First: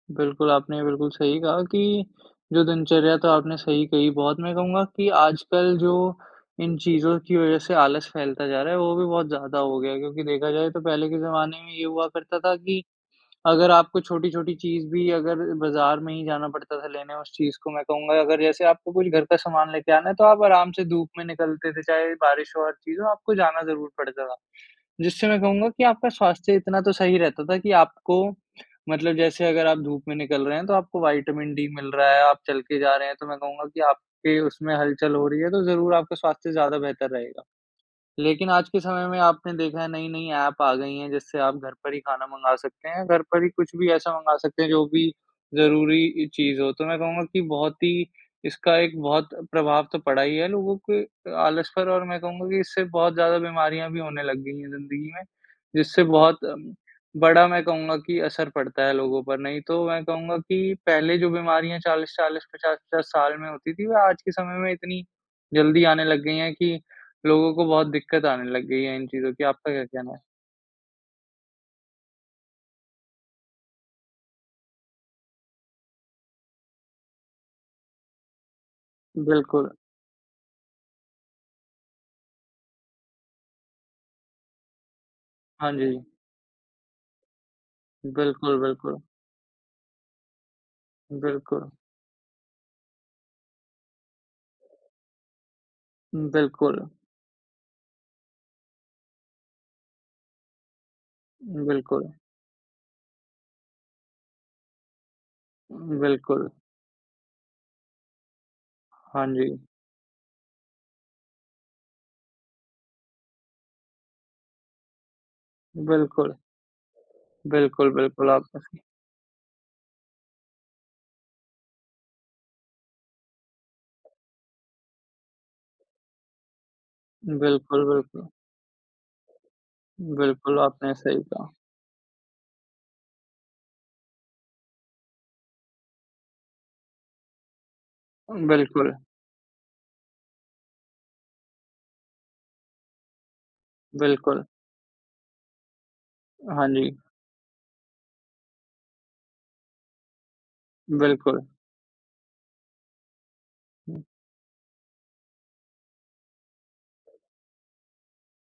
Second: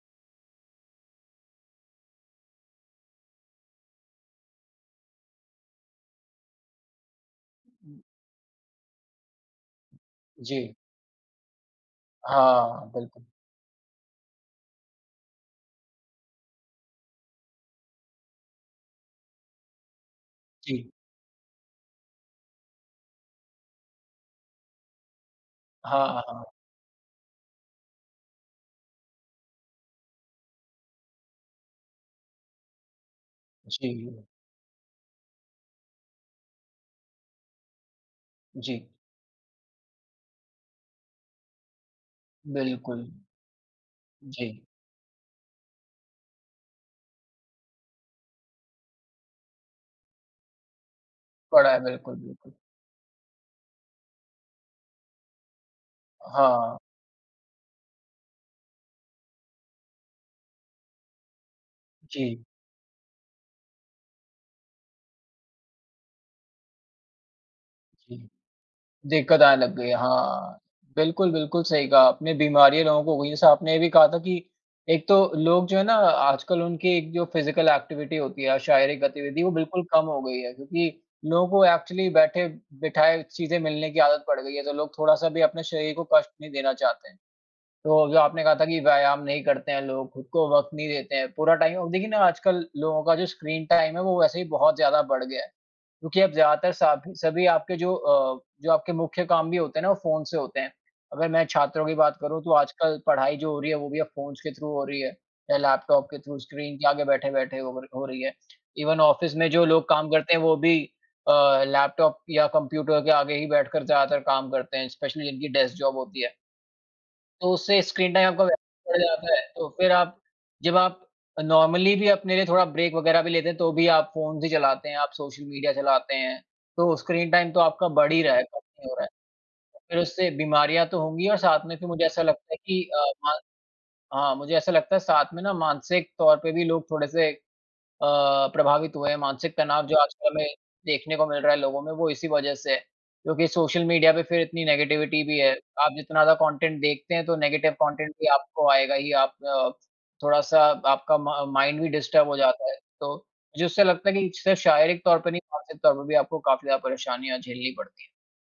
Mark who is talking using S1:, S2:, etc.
S1: बिल्कुल, आपने बिल्कुल सही कहा कि, जो दिनचर्या तो आपने सही कही बहुत मैं कहूँगा कि आजकल जो इन चीज़ों की वज़ह से
S2: हुँ।
S1: आलस फैलता जा रहा है, वो भी बहुत ज़्यादा हो गया है, क्योंकि देखा जाए
S2: जी।
S1: तो पहले के ज़माने में ये हुआ करता था कि
S2: हाँ, बिल्कुल।
S1: अगर आपको छोटी-छोटी चीज़ भी अगर बाज़ार में ही जाना पड़ता था लेने उस चीज़ को। मैं कहूँगा अगर जैसे आपको कुछ घर का सामान ले के आना है तो आप आराम से
S2: जी।
S1: धूप में निकलते थे, चाहे बारिश हो, हर चीज़ हो, आपको जाना ज़रूर पड़ता था। जिससे मैं कहूँगा कि
S2: हाँ,
S1: आपका
S2: हाँ, हाँ।
S1: स्वास्थ्य इतना तो सही रहता था कि आपको मतलब जैसे अगर आप धूप में निकल रहे हैं तो आपको विटामिन डी मिल रहा है आप चल के जा रहे हैं तो मैं कहूँगा कि
S2: जी।
S1: आपके उसमें हलचल हो रही है तो ज़रूर आपका स्वास्थ्य ज़्यादा बेहतर रहेगा। लेकिन आज के
S2: जी।
S1: समय में आपने देखा है नई-नई ऐप आ गई हैं, जिससे आप घर पर ही खाना मँगा सकते हैं,
S2: बिल्कुल।
S1: घर पर ही कुछ भी ऐसा मँगा सकते
S2: जी।
S1: हैं जो भी ज़रूरी इ चीज़ हो। तो मैं कहूँगा कि बहुत ही इसका एक बहुत प्रभाव तो पड़ा ही है लोगों के अ, आलस
S2: पड़ा है
S1: पर और
S2: बिल्कुल,
S1: मैं कहूँगा
S2: बिल्कुल।
S1: कि इससे बहुत ज़्यादा बीमारियाँ भी होने लग गई हैं ज़िंदगी में, जिससे बहुत अम,
S2: हाँ।
S1: बड़ा मैं कहूँगा कि असर पड़ता है लोगों पर। नहीं तो मैं कहूँगा कि पहले जो बीमारियाँ चालीस
S2: जी।
S1: चालीस 50-50 साल में होती थी, वे आज के समय में इतनी जल्दी आने लग गई हैं कि लोगों को बहुत दिक्कत
S2: जी।
S1: आने लग गई है इन चीज़ों
S2: दिक्कत
S1: की।
S2: आने
S1: आपका
S2: लग
S1: क्या
S2: गई है
S1: कहना है?
S2: हाँ। बिल्कुल, बिल्कुल सही कहा अपने। बीमारियाँ लोगों को हुई जैसे आपने ये भी कहा था कि एक तो लोग जो है ना आजकल उनकी एक जो फिज़िकल एक्टिविटी होती है या शारीरिक गतिविधि वो
S1: बिल्कुल।
S2: बिल्कुल कम हो गई है, क्योंकि लोगों को एक्चुअली बैठे-बिठाए चीज़ें मिलने की आदत पड़ गई है तो लोग थोड़ा-सा भी अपने
S1: हाँ
S2: शरीर को
S1: जी।
S2: कष्ट नहीं देना चाहते हैं। तो जो आपने कहा
S1: बिल्कुल,
S2: था कि
S1: बिल्कुल।
S2: व्यायाम नहीं करते हैं लोग, खुद को वक़्त नहीं देते हैं, पूरा
S1: बिल्कुल।
S2: टाइम औ देखिए ना आजकल लोगों का जो स्क्रीन टाइम है वो वैसे ही बहुत ज़्यादा बढ़ गया है, क्योंकि
S1: हुँ,
S2: अब ज़्यादातर
S1: बिल्कुल।
S2: साबी सभी आपके जो अ, जो आपके मुख्य काम भी होते हैं ना वो फ़ोन से होते हैं। अगर मैं छात्रों की
S1: बिल्कुल।
S2: बात करूँ तो आजकल पढ़ाई जो हो रही है वो भी अब फ़ोन्स के थ्रू हो रही है या लैपटॉप के थ्रू
S1: बिल्कुल।
S2: स्क्रीन के आगे बैठे-बैठे हो र हो रही है। इवन
S1: हाँ
S2: ऑफ़िस में
S1: जी।
S2: जो लोग काम करते हैं वो भी अ, लैपटॉप या कंप्यूटर के आगे ही बैठकर ज़्यादातर काम करते हैं, स्पेशली जिनकी डेस्क जॉब होती है।
S1: बिल्कुल।
S2: तो उससे
S1: बिल्कुल,
S2: स्क्रीन टाइम
S1: बिल्कुल।
S2: आपका व
S1: आपका सी
S2: बढ़ जाता है, तो फिर आप जब आप अ, नॉर्मली भी अपने लिए थोड़ा ब्रेक वगैरह भी लेते हैं तो भी आप फ़ोन्स ही चलाते हैं, आप सोशल मीडिया चलाते हैं तो स्क्रीन टाइम तो
S1: बिल्कुल,
S2: आपका बढ़ ही
S1: बिल्कुल।
S2: रहा है, कम नहीं हो रहा है। फिर उससे
S1: बिल्कुल,
S2: बीमारियाँ
S1: आपने
S2: तो
S1: सही
S2: होंगी और
S1: कहा।
S2: साथ में फि मुझे ऐसा लगता है कि अ, म हाँ। मुझे ऐसा लगता है साथ में ना मानसिक तौर पे भी लोग थोड़े से अ,
S1: अम, बिल्कुल।
S2: प्रभावित हुए हैं, मानसिक तनाव जो आजकल में देखने को मिल रहा है लोगों में वो इसी वज़ह से है, क्योंकि सोशल मीडिया पे फिर
S1: बिल्कुल।
S2: इतनी नेगेटिविटी भी है। आप जितना ज़्यादा
S1: हाँ
S2: कॉन्टेंट
S1: जी।
S2: देखते हैं तो नेगेटिव कॉन्टेंट भी आपको आएगा ही आप थोड़ा-सा आपका
S1: बिल्कुल।
S2: मा माइंड डिस्टर्ब भी हो जाता है, तो मुझे उससे
S1: हुँ।
S2: लगता है कि सिर्फ शारीरिक तौर पे नहीं, मानसिक तौर पे भी आपको काफ़ी ज़्यादा परेशनियाँ झेलनी पड़ती हैं।